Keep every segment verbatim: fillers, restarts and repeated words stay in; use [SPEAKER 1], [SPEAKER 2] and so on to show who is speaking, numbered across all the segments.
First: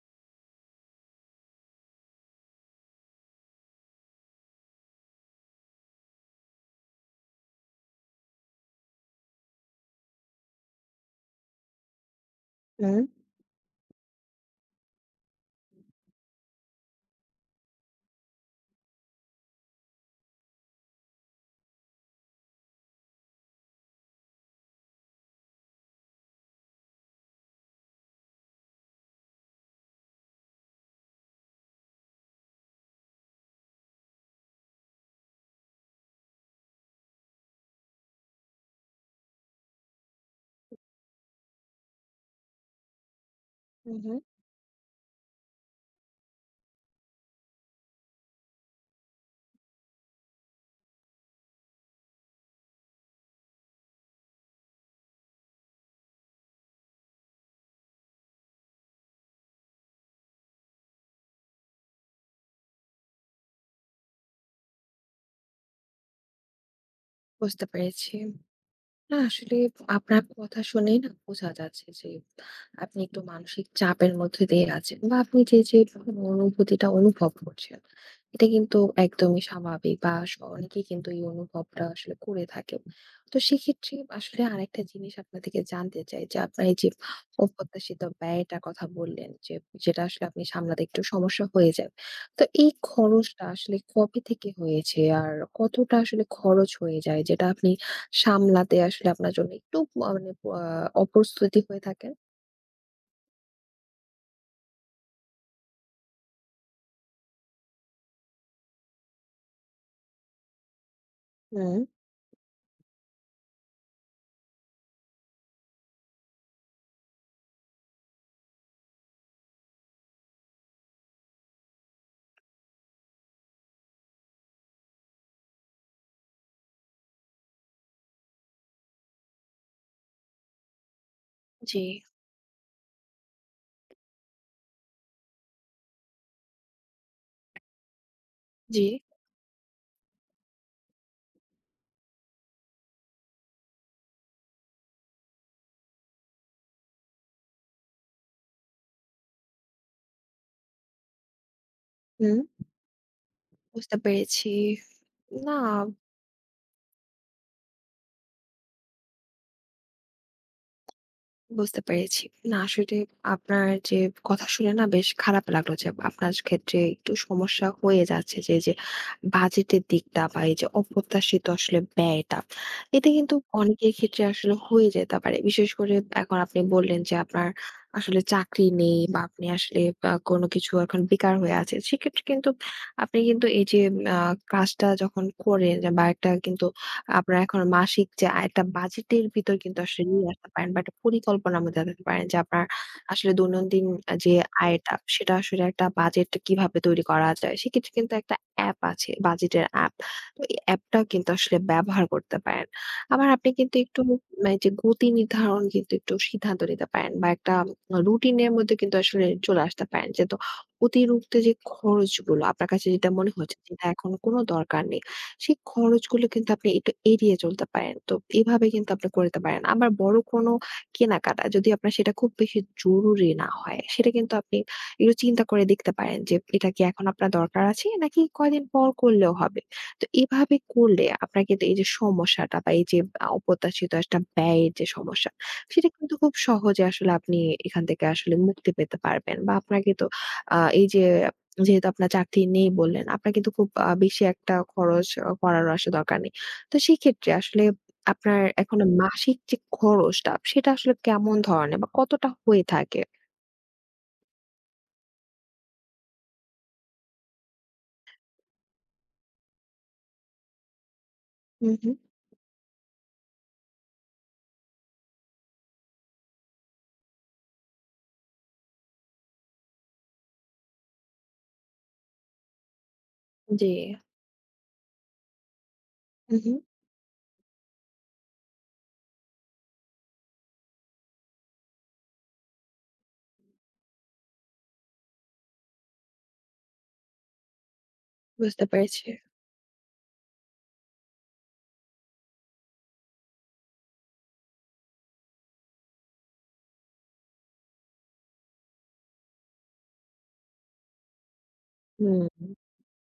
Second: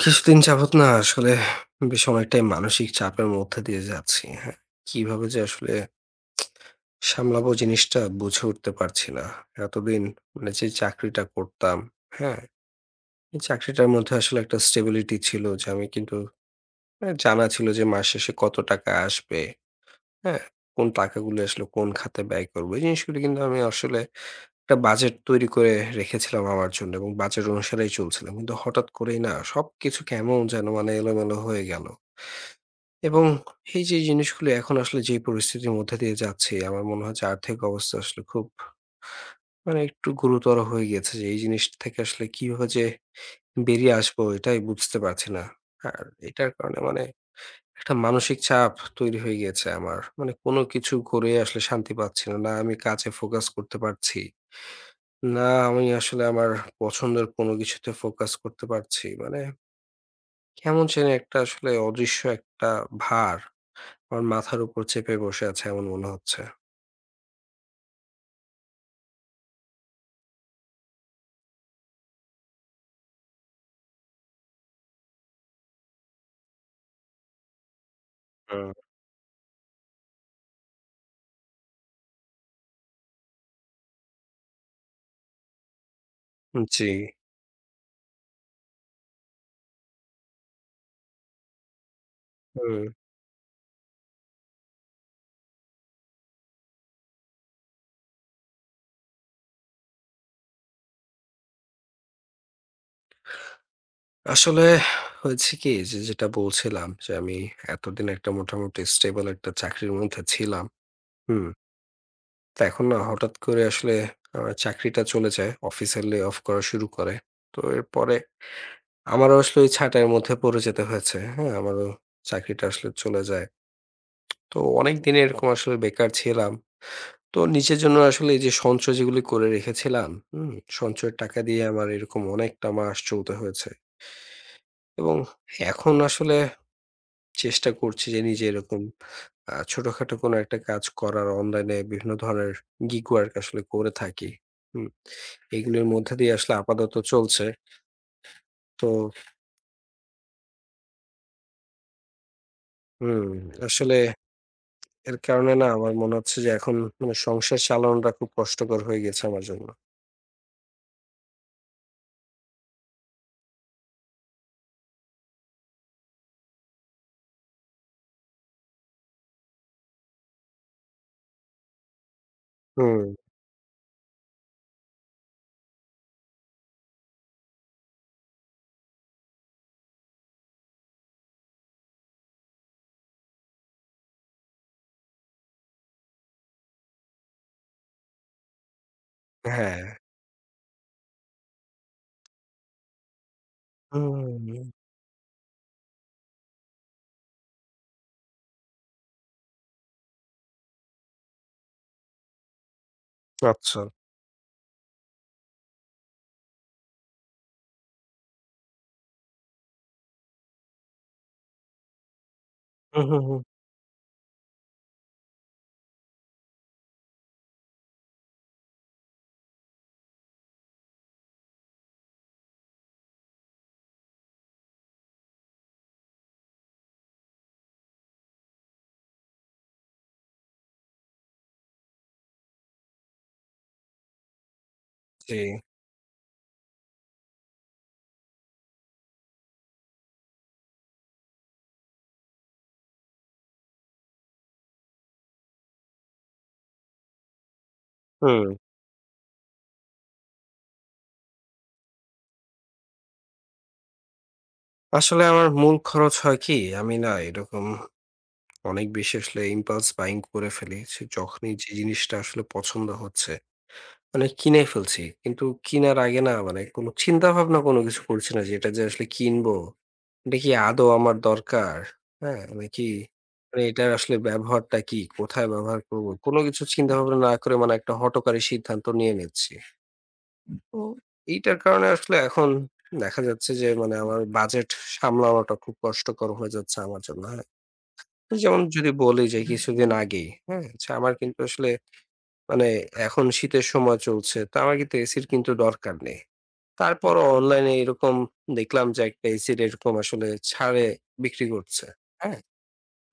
[SPEAKER 1] কিছুদিন যাবত না আসলে বেশ অনেকটাই মানসিক চাপের মধ্যে দিয়ে যাচ্ছি। হ্যাঁ? কিভাবে যে আসলে সামলাবো জিনিসটা বুঝে উঠতে পারছি না। এতদিন মানে যে চাকরিটা করতাম, হ্যাঁ?
[SPEAKER 2] হুম,
[SPEAKER 1] এই চাকরিটার মধ্যে আসলে একটা স্টেবিলিটি ছিল যে আমি কিন্তু এ জানা ছিল যে মাস শেষে কত টাকা আসবে, হ্যাঁ? কোন টাকাগুলো আসলে কোন খাতে ব্যয় করব। এই জিনিসগুলো কিন্তু আমি আসলে একটা বাজেট তৈরি করে রেখেছিলাম আমার জন্য এবং বাজেট অনুসারেই চলছিলাম। কিন্তু হঠাৎ করেই না সবকিছু কেমন যেন মানে এলোমেলো হয়ে গেল। এবং এই যে জিনিসগুলো এখন আসলে যে পরিস্থিতির মধ্যে দিয়ে যাচ্ছি, আমার মনে হয় যে আর্থিক অবস্থা আসলে খুব মানে একটু গুরুতর হয়ে গিয়েছে যে এই জিনিসটা থেকে আসলে কিভাবে যে
[SPEAKER 2] হু,
[SPEAKER 1] বেরিয়ে
[SPEAKER 2] হুম।
[SPEAKER 1] আসবো এটাই বুঝতে পারছি না। আর এটার কারণে মানে একটা মানসিক চাপ তৈরি হয়ে গিয়েছে আমার। মানে কোনো কিছু করে আসলে শান্তি পাচ্ছি না। না আমি কাজে ফোকাস করতে পারছি। না আমি আসলে আমার পছন্দের কোনো কিছুতে ফোকাস করতে পারছি। মানে কেমন যেন একটা আসলে অদৃশ্য একটা ভার আমার মাথার উপর চেপে বসে আছে এমন মনে হচ্ছে।
[SPEAKER 2] বুঝতে পেরেছি। না আসলে আপনার কথা শুনেই না বোঝা যাচ্ছে যে আপনি একটু মানসিক চাপের মধ্যে দিয়ে আছেন বা আপনি যে যে অনুভূতিটা অনুভব করছেন এটা
[SPEAKER 1] হুম।
[SPEAKER 2] কিন্তু একদমই স্বাভাবিক বা স- অনেকেই কিন্তু এই অনুভবটা আসলে করে থাকে। তো সেক্ষেত্রে আসলে আরেকটা জিনিস আপনার থেকে জানতে চাই যে আপনার এই যে
[SPEAKER 1] জি,
[SPEAKER 2] অপ্রত্যাশিত ব্যয়টার কথা বললেন, যে যেটা আসলে আপনি সামলাতে একটু সমস্যা হয়ে যায়, তো এই
[SPEAKER 1] হুম।
[SPEAKER 2] খরচটা আসলে কবে থেকে হয়েছে আর কতটা আসলে খরচ হয়ে যায় যেটা আপনি সামলাতে আসলে আপনার জন্য একটু আ মানে আ অপ্রস্তুতি হয়ে থাকেন?
[SPEAKER 1] আসলে হয়েছে কি যে যেটা বলছিলাম যে আমি এতদিন একটা মোটামুটি স্টেবল একটা চাকরির মধ্যে ছিলাম। হুম।
[SPEAKER 2] হুম।
[SPEAKER 1] তো এখন না হঠাৎ করে আসলে আমার চাকরিটা চলে যায়। অফিসের লে অফ করা শুরু করে। তো এরপরে আমারও আসলে ওই ছাঁটাইয়ের মধ্যে পড়ে যেতে হয়েছে। হ্যাঁ? আমারও চাকরিটা আসলে চলে যায়। তো অনেকদিন এরকম আসলে বেকার ছিলাম। তো নিজের জন্য আসলে এই যে সঞ্চয় যেগুলি করে রেখেছিলাম, হুম? সঞ্চয়ের টাকা দিয়ে
[SPEAKER 2] জি,
[SPEAKER 1] আমার এরকম অনেকটা মাস চলতে হয়েছে এবং এখন আসলে চেষ্টা করছি যে নিজে এরকম
[SPEAKER 2] জি।
[SPEAKER 1] আ ছোটখাটো কোনো একটা কাজ করার অনলাইনে বিভিন্ন ধরনের গিগ ওয়ার্ক আসলে করে থাকি। হুম? এগুলোর মধ্যে দিয়ে আসলে আপাতত চলছে। তো
[SPEAKER 2] হুম।
[SPEAKER 1] হুম,
[SPEAKER 2] বুঝতে
[SPEAKER 1] আসলে
[SPEAKER 2] পেরেছি।
[SPEAKER 1] এর কারণে
[SPEAKER 2] না
[SPEAKER 1] না আমার মনে হচ্ছে যে এখন মানে সংসার চালানোটা খুব কষ্টকর হয়ে গেছে আমার জন্য।
[SPEAKER 2] বুঝতে পেরেছি। না আসলে আপনার যে কথা শুনে না বেশ খারাপ লাগলো যে আপনার ক্ষেত্রে একটু সমস্যা হয়ে যাচ্ছে, যে এই যে বাজেটের দিকটা বা এই যে অপ্রত্যাশিত আসলে ব্যয়টা।
[SPEAKER 1] হুম,
[SPEAKER 2] এতে কিন্তু অনেকের ক্ষেত্রে আসলে হয়ে যেতে পারে। বিশেষ করে এখন আপনি বললেন যে আপনার আসলে চাকরি নেই বা আপনি আসলে আ কোনো কিছু এখন বেকার হয়ে আছেন। সেক্ষেত্রে কিন্তু আপনি কিন্তু এই যে আ কাজটা যখন করেন বা একটা কিন্তু আপনার এখন মাসিক যে আয়টা বাজেটের ভিতর কিন্তু
[SPEAKER 1] হ্যাঁ।
[SPEAKER 2] আসলে নিয়ে আসতে পারেন বা একটা পরিকল্পনার মধ্যে থাকতে পারেন যে আপনার আসলে দৈনন্দিন যে
[SPEAKER 1] হুম,
[SPEAKER 2] আয়টা সেটা আসলে একটা বাজেট কিভাবে তৈরি করা যায়। সেক্ষেত্রে কিন্তু একটা অ্যাপ আছে বাজেটের অ্যাপ। তো এই অ্যাপটা কিন্তু আসলে ব্যবহার করতে পারেন। আবার আপনি কিন্তু
[SPEAKER 1] আচ্ছা।
[SPEAKER 2] একটু মানে যে গতি নির্ধারণ কিন্তু একটু সিদ্ধান্ত নিতে পারেন বা একটা রুটিনের মধ্যে কিন্তু আসলে চলে আসতে পারেন। যে তো অতিরিক্ত যে খরচগুলো আপনার কাছে
[SPEAKER 1] হু,
[SPEAKER 2] যেটা
[SPEAKER 1] হু,
[SPEAKER 2] মনে
[SPEAKER 1] হু।
[SPEAKER 2] হচ্ছে যেটা এখন কোনো দরকার নেই। সেই খরচগুলো কিন্তু আপনি একটু এড়িয়ে চলতে পারেন। তো এভাবে কিন্তু আপনি করতে পারেন। আবার বড় কোনো কেনাকাটা যদি আপনার সেটা খুব বেশি জরুরি না হয়, সেটা কিন্তু আপনি একটু চিন্তা করে দেখতে পারেন যে এটা কি এখন আপনার দরকার আছে নাকি কয়দিন পর করলেও হবে। তো এভাবে করলে আপনার কিন্তু এই যে সমস্যাটা বা এই যে আ অপ্রত্যাশিত একটা ব্যয়ের যে সমস্যা,
[SPEAKER 1] জি।
[SPEAKER 2] সেটা কিন্তু খুব সহজে আসলে আপনি এখান থেকে আসলে মুক্তি পেতে পারবেন। বা আপনাকে তো আ এই যে যেহেতু আপনার চাকরি নেই বললেন, আপনার কিন্তু খুব আ বেশি একটা খরচ অ করারও আসলে দরকার নেই। তো সেক্ষেত্রে আসলে আপনার
[SPEAKER 1] হুম।
[SPEAKER 2] এখন মাসিক যে খরচটা, সেটা আসলে কেমন ধরনের বা কতটা হয়ে থাকে?
[SPEAKER 1] আসলে আমার মূল খরচ হয় কি? আমি না এরকম অনেক বেশি আসলে impulse buying করে ফেলি। সে যখনই যে
[SPEAKER 2] হুম, হুম।
[SPEAKER 1] জিনিসটা আসলে পছন্দ হচ্ছে, মানে কিনে ফেলছি। কিন্তু কিনার আগে না মানে কোনো চিন্তা ভাবনা কোনো কিছু করছি না যে এটা যে আসলে কিনবো, এটা কি আদৌ আমার দরকার? হ্যাঁ? নাকি মানে
[SPEAKER 2] জি।
[SPEAKER 1] এটার আসলে ব্যবহারটা কি? কোথায় ব্যবহার করব?
[SPEAKER 2] হুম,
[SPEAKER 1] কোনো
[SPEAKER 2] হুম।
[SPEAKER 1] কিছু চিন্তা ভাবনা না করে মানে একটা হঠকারী সিদ্ধান্ত নিয়ে নিচ্ছি। তো এইটার কারণে আসলে এখন দেখা যাচ্ছে যে মানে আমার বাজেট সামলানোটা খুব কষ্টকর হয়ে যাচ্ছে আমার জন্য। হ্যাঁ? যেমন
[SPEAKER 2] বুঝতে
[SPEAKER 1] যদি
[SPEAKER 2] পেরেছি।
[SPEAKER 1] বলি যে কিছুদিন আগেই, হ্যাঁ? আচ্ছা আমার কিন্তু আসলে মানে এখন শীতের সময় চলছে। তো আমার কিন্তু এসির কিন্তু দরকার নেই। তারপরও অনলাইনে এরকম দেখলাম যে একটা এসির এরকম আসলে ছাড়ে বিক্রি করছে। হ্যাঁ?
[SPEAKER 2] হুম,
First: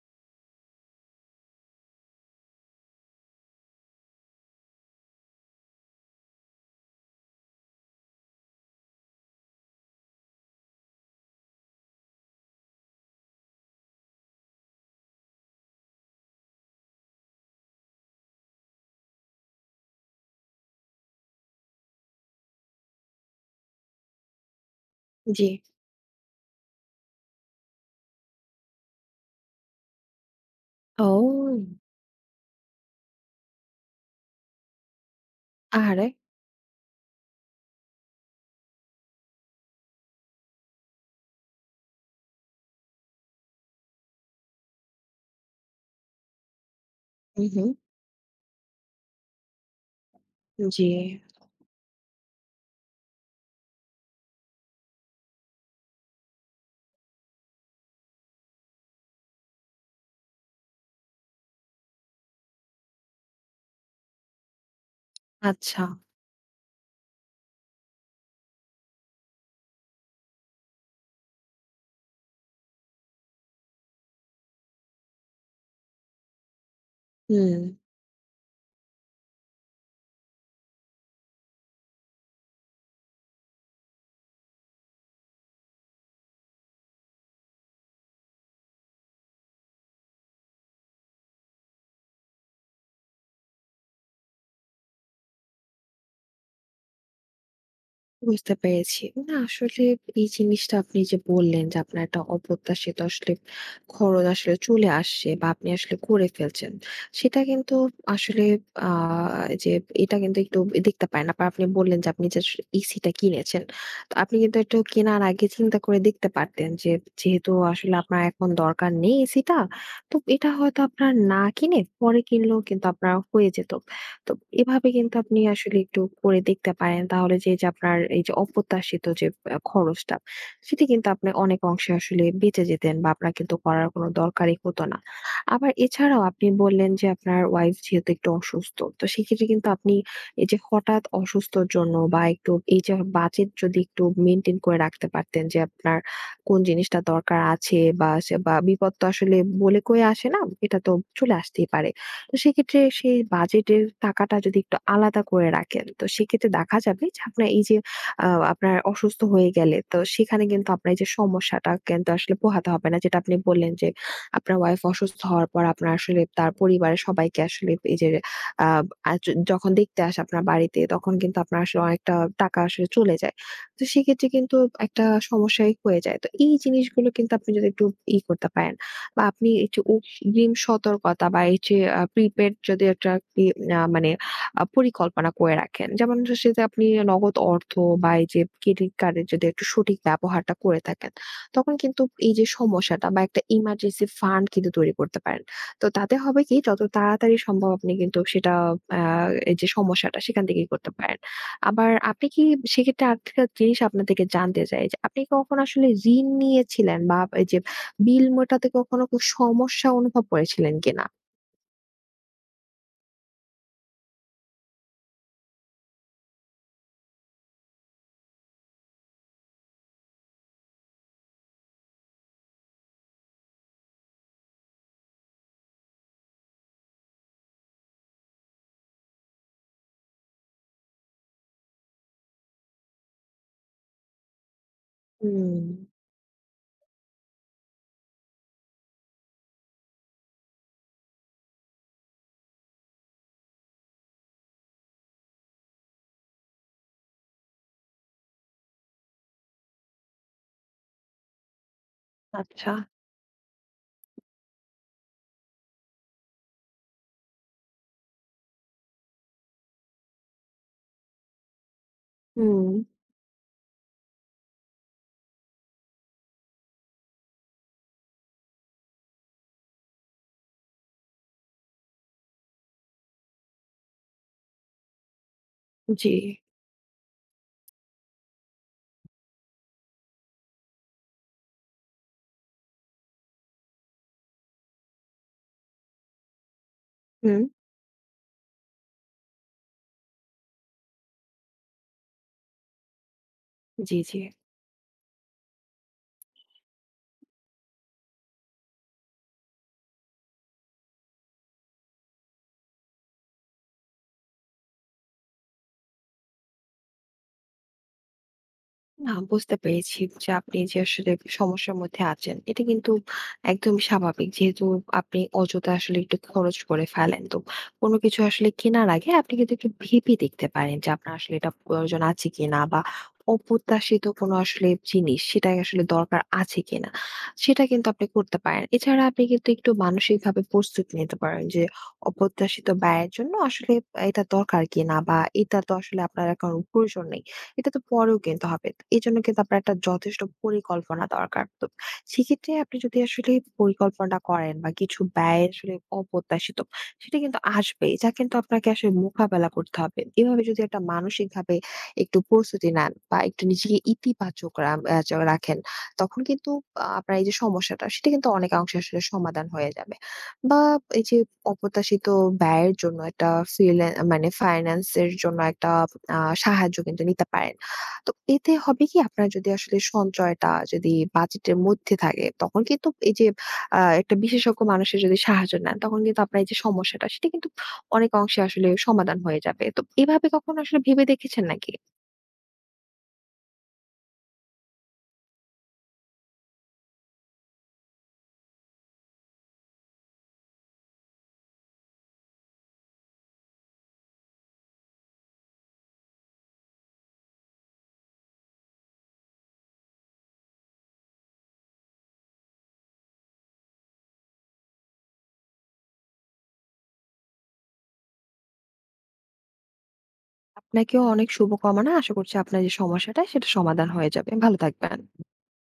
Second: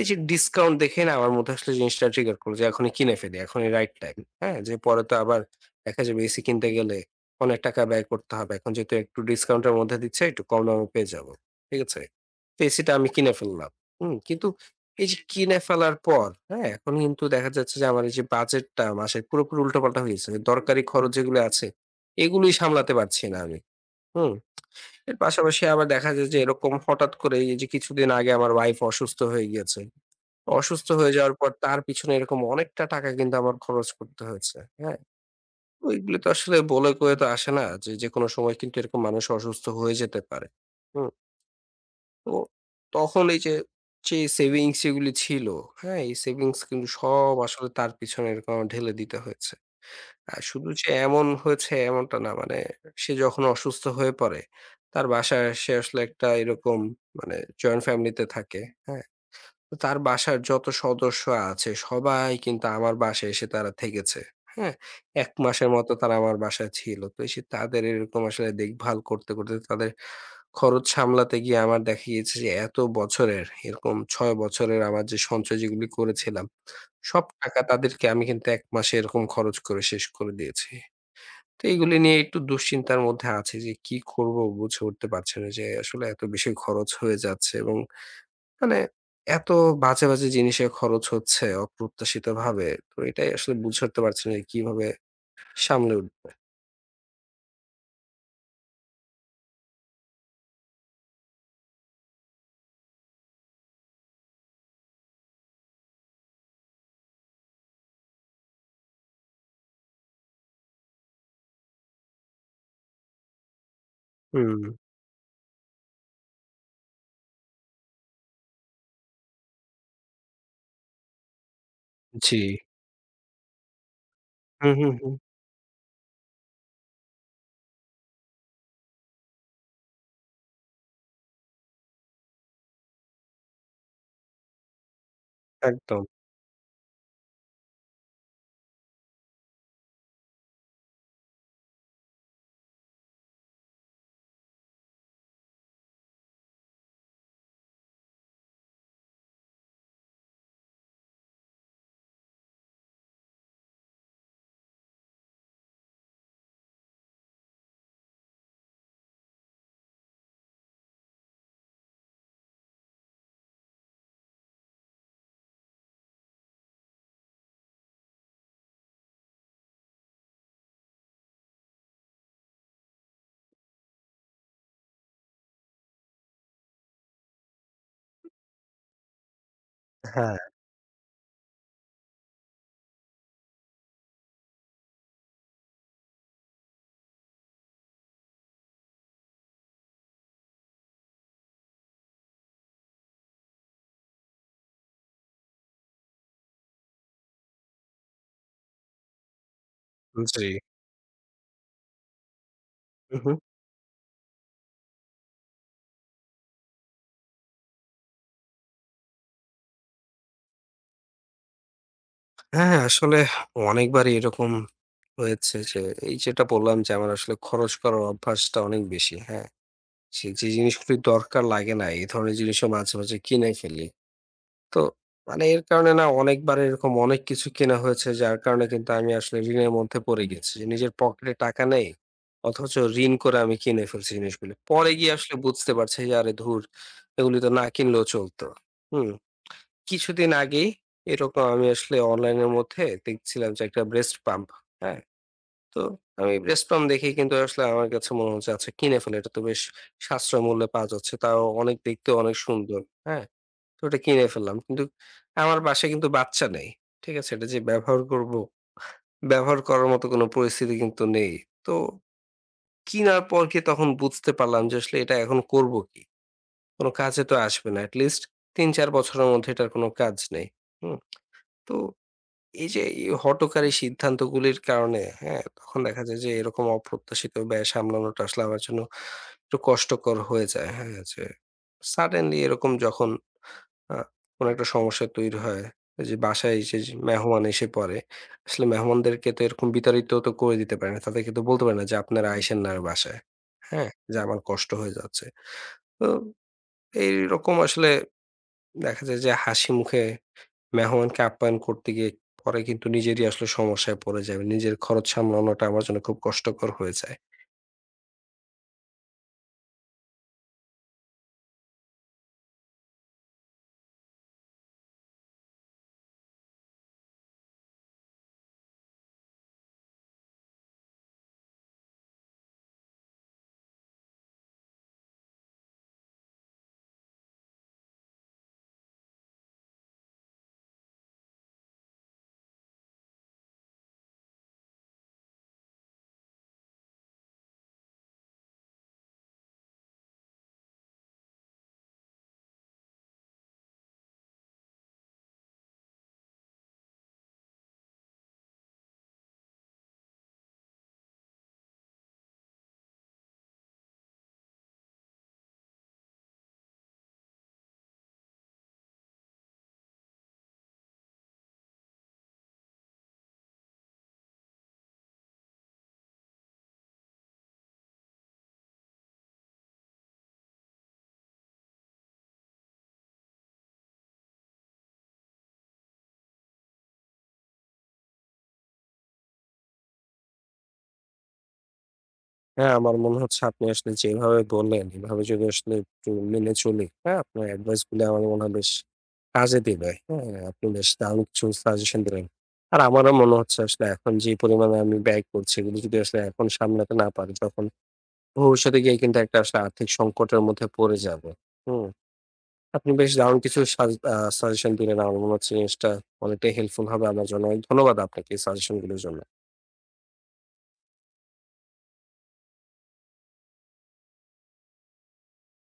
[SPEAKER 1] এই যে ডিসকাউন্ট দেখে না আমার মধ্যে আসলে জিনিসটা ট্রিগার করলো যে এখনই কিনে ফেলি, এখনই রাইট টাইম। হ্যাঁ? যে পরে তো আবার দেখা যাবে এসি কিনতে গেলে অনেক টাকা ব্যয় করতে হবে। এখন যেহেতু একটু ডিসকাউন্টের মধ্যে দিচ্ছে, একটু কম দামে পেয়ে যাবো। ঠিক আছে? তো এসিটা আমি কিনে ফেললাম। হুম? কিন্তু এই যে কিনে ফেলার পর, হ্যাঁ? এখন কিন্তু দেখা যাচ্ছে যে আমার এই যে বাজেটটা মাসের পুরোপুরি উল্টোপাল্টা হয়ে গেছে। দরকারি খরচ যেগুলো আছে, এগুলোই সামলাতে পারছি না আমি। হুম? এর
[SPEAKER 2] জি।
[SPEAKER 1] পাশাপাশি আবার দেখা যায় যে এরকম হঠাৎ করে এই যে কিছুদিন আগে আমার ওয়াইফ অসুস্থ হয়ে গিয়েছে। অসুস্থ হয়ে যাওয়ার পর
[SPEAKER 2] ও!
[SPEAKER 1] তার পিছনে এরকম অনেকটা টাকা কিন্তু আমার খরচ করতে হয়েছে। হ্যাঁ? তো
[SPEAKER 2] আহারে!
[SPEAKER 1] এগুলো তো আসলে বলে কয়ে তো আসে না যে, যেকোনো সময় কিন্তু এরকম মানুষ অসুস্থ হয়ে যেতে পারে। হুম? তো তখন এই যে, যে সেভিংস যেগুলি ছিল, হ্যাঁ? এই সেভিংস কিন্তু সব
[SPEAKER 2] হুম, হুম।
[SPEAKER 1] আসলে তার পিছনে এরকম আমার ঢেলে দিতে হয়েছে। আর শুধু
[SPEAKER 2] জি।
[SPEAKER 1] যে এমন হয়েছে এমনটা না। মানে সে যখন অসুস্থ হয়ে পড়ে, তার বাসায় সে আসলে একটা এরকম মানে জয়েন্ট ফ্যামিলিতে থাকে। হ্যাঁ? তো তার বাসার যত সদস্য আছে সবাই কিন্তু আমার বাসায় এসে তারা থেকেছে। হ্যাঁ? এক মাসের
[SPEAKER 2] আচ্ছা।
[SPEAKER 1] মতো তারা আমার বাসায় ছিল। তো এসে তাদের এরকম আসলে দেখভাল করতে, করতে তাদের খরচ সামলাতে গিয়ে আমার দেখা গিয়েছে যে এত বছরের এরকম ছয় বছরের আমার যে সঞ্চয় যেগুলি করেছিলাম, সব টাকা
[SPEAKER 2] হুম।
[SPEAKER 1] তাদেরকে আমি কিন্তু এক মাসে এরকম খরচ করে শেষ করে দিয়েছি। তো এগুলি নিয়ে একটু দুশ্চিন্তার মধ্যে আছি যে কি করব বুঝে উঠতে পারছি না যে আসলে এত বেশি খরচ হয়ে যাচ্ছে এবং মানে এত বাজে, বাজে জিনিসে খরচ হচ্ছে অপ্রত্যাশিতভাবে। তো এটাই আসলে বুঝে উঠতে পারছি না যে কিভাবে সামলে উঠব।
[SPEAKER 2] বুঝতে পেরেছি। না আসলে এই জিনিসটা আপনি যে বললেন যে আপনার একটা অপ্রত্যাশিত আসলে খরচ আসলে চলে আসছে বা আপনি আসলে করে ফেলছেন। সেটা কিন্তু আসলে আ যে এটা কিন্তু একটু দেখতে পারেন। আবার আপনি বললেন যে আপনি যে আস এসিটা কিনেছেন। তো আপনি কিন্তু
[SPEAKER 1] হুম,
[SPEAKER 2] একটু কেনার আগে চিন্তা করে দেখতে পারতেন যে যেহেতু আসলে আপনার এখন দরকার নেই এসিটা। তো এটা হয়তো আপনার না কিনে পরে
[SPEAKER 1] জি।
[SPEAKER 2] কিনলেও কিন্তু আপনার হয়ে যেত। তো
[SPEAKER 1] হুম,
[SPEAKER 2] এভাবে
[SPEAKER 1] হুম,
[SPEAKER 2] কিন্তু
[SPEAKER 1] হুম,
[SPEAKER 2] আপনি আসলে একটু করে দেখতে পারেন। তাহলে যে, যে আপনার এই যে অপ্রত্যাশিত যে আ খরচটা, সেটি কিন্তু আপনি অনেক অংশে আসলে বেঁচে যেতেন বা আপনার কিন্তু করার কোনো দরকারই হতো না। আবার
[SPEAKER 1] একদম।
[SPEAKER 2] এছাড়াও আপনি বললেন যে আপনার ওয়াইফ যেহেতু একটু অসুস্থ, তো সেক্ষেত্রে কিন্তু আপনি এই যে হঠাৎ অসুস্থর জন্য বা একটু এই যে বাজেট যদি একটু মেইনটেইন করে রাখতে পারতেন যে আপনার কোন জিনিসটা দরকার আছে বা সে বা বিপদ তো আসলে বলে কয়ে আসে না, এটা তো চলে আসতেই পারে। তো সেক্ষেত্রে সেই বাজেটের টাকাটা যদি একটু আলাদা করে রাখেন, তো সেক্ষেত্রে দেখা যাবে যে আপনার এই যে আহ, আপনার অসুস্থ হয়ে গেলে তো সেখানে কিন্তু আপনার এই যে সমস্যাটা কিন্তু আসলে পোহাতে হবে না। যেটা আপনি বললেন যে আপনার ওয়াইফ অসুস্থ হওয়ার পর আপনার আসলে তার পরিবারের সবাইকে আসলে এই যে আহ আর য- যখন দেখতে আসে আপনার বাড়িতে তখন কিন্তু আপনার আসলে অনেকটা টাকা আসলে চলে যায়। তো সেক্ষেত্রে কিন্তু একটা সমস্যাই হয়ে যায়। তো এই জিনিসগুলো কিন্তু আপনি যদি একটু ই করতে পারেন বা আপনি এই যে
[SPEAKER 1] হ্যাঁ,
[SPEAKER 2] অগ্রিম সতর্কতা বা এই যে আ প্রিপেইড যদি একটা আপনি আ মানে আ পরিকল্পনা করে রাখেন। যেমন হচ্ছে যে আপনি নগদ অর্থ বা এই যে ক্রেডিট কার্ডের যদি একটু সঠিক ব্যবহারটা করে থাকেন, তখন কিন্তু এই যে সমস্যাটা বা একটা ইমার্জেন্সি ফান্ড কিন্তু তৈরি করতে পারেন। তো তাতে হবে কি, যত তাড়াতাড়ি সম্ভব আপনি কিন্তু সেটা আ এই যে সমস্যাটা সেখান
[SPEAKER 1] জি।
[SPEAKER 2] থেকেই করতে পারেন। আবার আপনি কি সেক্ষেত্রে
[SPEAKER 1] হুম, হুম।
[SPEAKER 2] আরেকটা জিনিস আপনার থেকে জানতে চাই যে আপনি কখনো আসলে ঋণ নিয়েছিলেন বা এই যে বিল মেটাতে কখনো কো সমস্যা অনুভব করেছিলেন কিনা?
[SPEAKER 1] হ্যাঁ, আসলে অনেকবারই এরকম হয়েছে যে এই যেটা বললাম যে আমার আসলে খরচ করার অভ্যাসটা অনেক বেশি। হ্যাঁ? সে যে জিনিসগুলি দরকার লাগে না এই ধরনের জিনিসও মাঝে, মাঝে কিনে ফেলি। তো মানে এর কারণে না অনেকবার এরকম অনেক কিছু কেনা হয়েছে যার কারণে কিন্তু আমি আসলে ঋণের মধ্যে পড়ে গেছি যে নিজের পকেটে টাকা নেই অথচ ঋণ করে আমি কিনে ফেলছি জিনিসগুলো পরে গিয়ে আসলে
[SPEAKER 2] হুম,
[SPEAKER 1] বুঝতে পারছি যে আরে ধুর এগুলি তো না কিনলেও চলতো। হুম। কিছুদিন আগেই এরকম আমি আসলে অনলাইনের মধ্যে দেখছিলাম যে একটা ব্রেস্ট পাম্প। হ্যাঁ। তো আমি ব্রেস্ট পাম্প দেখে কিন্তু আসলে আমার কাছে মনে হচ্ছে আচ্ছা কিনে ফেলে এটা তো বেশ সাশ্রয় মূল্যে পাওয়া যাচ্ছে তাও অনেক দেখতে অনেক
[SPEAKER 2] আচ্ছা।
[SPEAKER 1] সুন্দর। হ্যাঁ। তো ওটা কিনে ফেললাম। কিন্তু আমার বাসায় কিন্তু বাচ্চা নেই। ঠিক আছে? এটা যে ব্যবহার করব, ব্যবহার করার মতো কোনো পরিস্থিতি কিন্তু নেই। তো
[SPEAKER 2] হুম।
[SPEAKER 1] কিনার পর কি তখন বুঝতে পারলাম যে আসলে এটা এখন করব কি? কোনো কাজে তো আসবে না। এটলিস্ট তিন চার বছরের মধ্যে এটার কোনো কাজ নেই। হুম? তো এই যে এই হঠকারী সিদ্ধান্তগুলির কারণে, হ্যাঁ? তখন দেখা
[SPEAKER 2] জি।
[SPEAKER 1] যায় যে এরকম অপ্রত্যাশিত ব্যয় সামলানোটা আসলে আমার জন্য একটু কষ্টকর হয়ে যায়। হ্যাঁ? যে সাডেনলি এরকম যখন আ কোনো একটা সমস্যা তৈরি হয়। যে বাসায় এসে যে
[SPEAKER 2] হুম।
[SPEAKER 1] মেহমান এসে পড়ে। আসলে মেহমানদেরকে তো এরকম বিতাড়িত তো করে দিতে পারে না। তাদেরকে তো বলতে পারে না যে আপনারা আইসেন না আর বাসায়। হ্যাঁ?
[SPEAKER 2] জি,
[SPEAKER 1] যে
[SPEAKER 2] জি।
[SPEAKER 1] আমার কষ্ট হয়ে যাচ্ছে। তো এইরকম আসলে দেখা যায় যে হাসি মুখে মেহমানকে আপ্যায়ন করতে গিয়ে পরে কিন্তু নিজেরই আসলে সমস্যায় পড়ে যাবে। নিজের খরচ সামলানোটা আমার জন্য খুব কষ্টকর হয়ে যায়।
[SPEAKER 2] না বুঝতে পেরেছি যে আপনি যে আসলে সমস্যার মধ্যে আছেন এটা কিন্তু একদম স্বাভাবিক। যেহেতু আপনি অযথা আসলে একটু খরচ করে ফেলেন, তো কোনো কিছু আসলে কেনার আগে আপনি কিন্তু একটু ভেবে দেখতে পারেন যে আপনার আসলে এটা প্রয়োজন আছে কিনা বা অপ্রত্যাশিত কোনো আসলে জিনিস সেটা আসলে দরকার আছে কিনা, সেটা কিন্তু আপনি করতে পারেন। এছাড়া আপনি কিন্তু একটু মানসিক ভাবে প্রস্তুতি নিতে পারেন যে অপ্রত্যাশিত ব্যয়ের জন্য আসলে এটা দরকার কিনা বা এটা তো আসলে আপনার এখন প্রয়োজন নেই, এটা তো পরেও কিনতে হবে। এজন্য কিন্তু আপনার একটা যথেষ্ট পরিকল্পনা দরকার। তো সেক্ষেত্রে আপনি যদি আসলে পরিকল্পনা করেন, বা কিছু ব্যয় আসলে অপ্রত্যাশিত, সেটা কিন্তু আসবেই। যা কিন্তু আপনাকে আসলে মোকাবেলা করতে হবে। এভাবে যদি একটা মানসিকভাবে একটু প্রস্তুতি নেন বা একটু নিজেকে ইতিবাচক রাম আ চ রাখেন, তখন কিন্তু আ আপনার এই যে সমস্যাটা, সেটা কিন্তু অনেকাংশে আসলে সমাধান হয়ে যাবে। বা এই যে অপ্রত্যাশিত ব্যয়ের জন্য একটা ফ্রিল্যা মানে ফাইন্যান্স এর জন্য একটা আ সাহায্য কিন্তু নিতে পারেন। তো এতে হবে কি, আপনার যদি আসলে সঞ্চয়টা যদি বাজেটের মধ্যে থাকে, তখন কিন্তু এই যে আ একটা বিশেষজ্ঞ মানুষের যদি সাহায্য নেন তখন কিন্তু আপনার এই যে সমস্যাটা সেটা কিন্তু অনেক অংশে আসলে সমাধান হয়ে যাবে। তো এভাবে কখনো আসলে ভেবে দেখেছেন নাকি?
[SPEAKER 1] হ্যাঁ, আমার মনে হচ্ছে আপনি আসলে যেভাবে বললেন, এভাবে যদি আসলে একটু মেনে চলি, হ্যাঁ? আপনার এডভাইস গুলো আমার মনে হয় বেশ কাজে দিবে। হ্যাঁ, আপনি বেশ দারুণ কিছু সাজেশন দিলেন। আর আমারও মনে হচ্ছে আসলে এখন যে পরিমাণে আমি ব্যয় করছি, এগুলো যদি আসলে এখন সামলাতে না পারি, তখন ভবিষ্যতে গিয়ে কিন্তু একটা আসলে আর্থিক সংকটের মধ্যে পড়ে যাবো। হুম? আপনি বেশ দারুণ কিছু সাজ আ সাজেশন দিলেন। আমার মনে হচ্ছে জিনিসটা অনেকটাই হেল্পফুল হবে আমার জন্য। অনেক ধন্যবাদ আপনাকে এই সাজেশন গুলোর জন্য।
[SPEAKER 2] আপনাকেও অনেক শুভকামনা। আশা করছি আপনার যে সমস্যাটা সেটা সমাধান হয়ে যাবে। ভালো থাকবেন।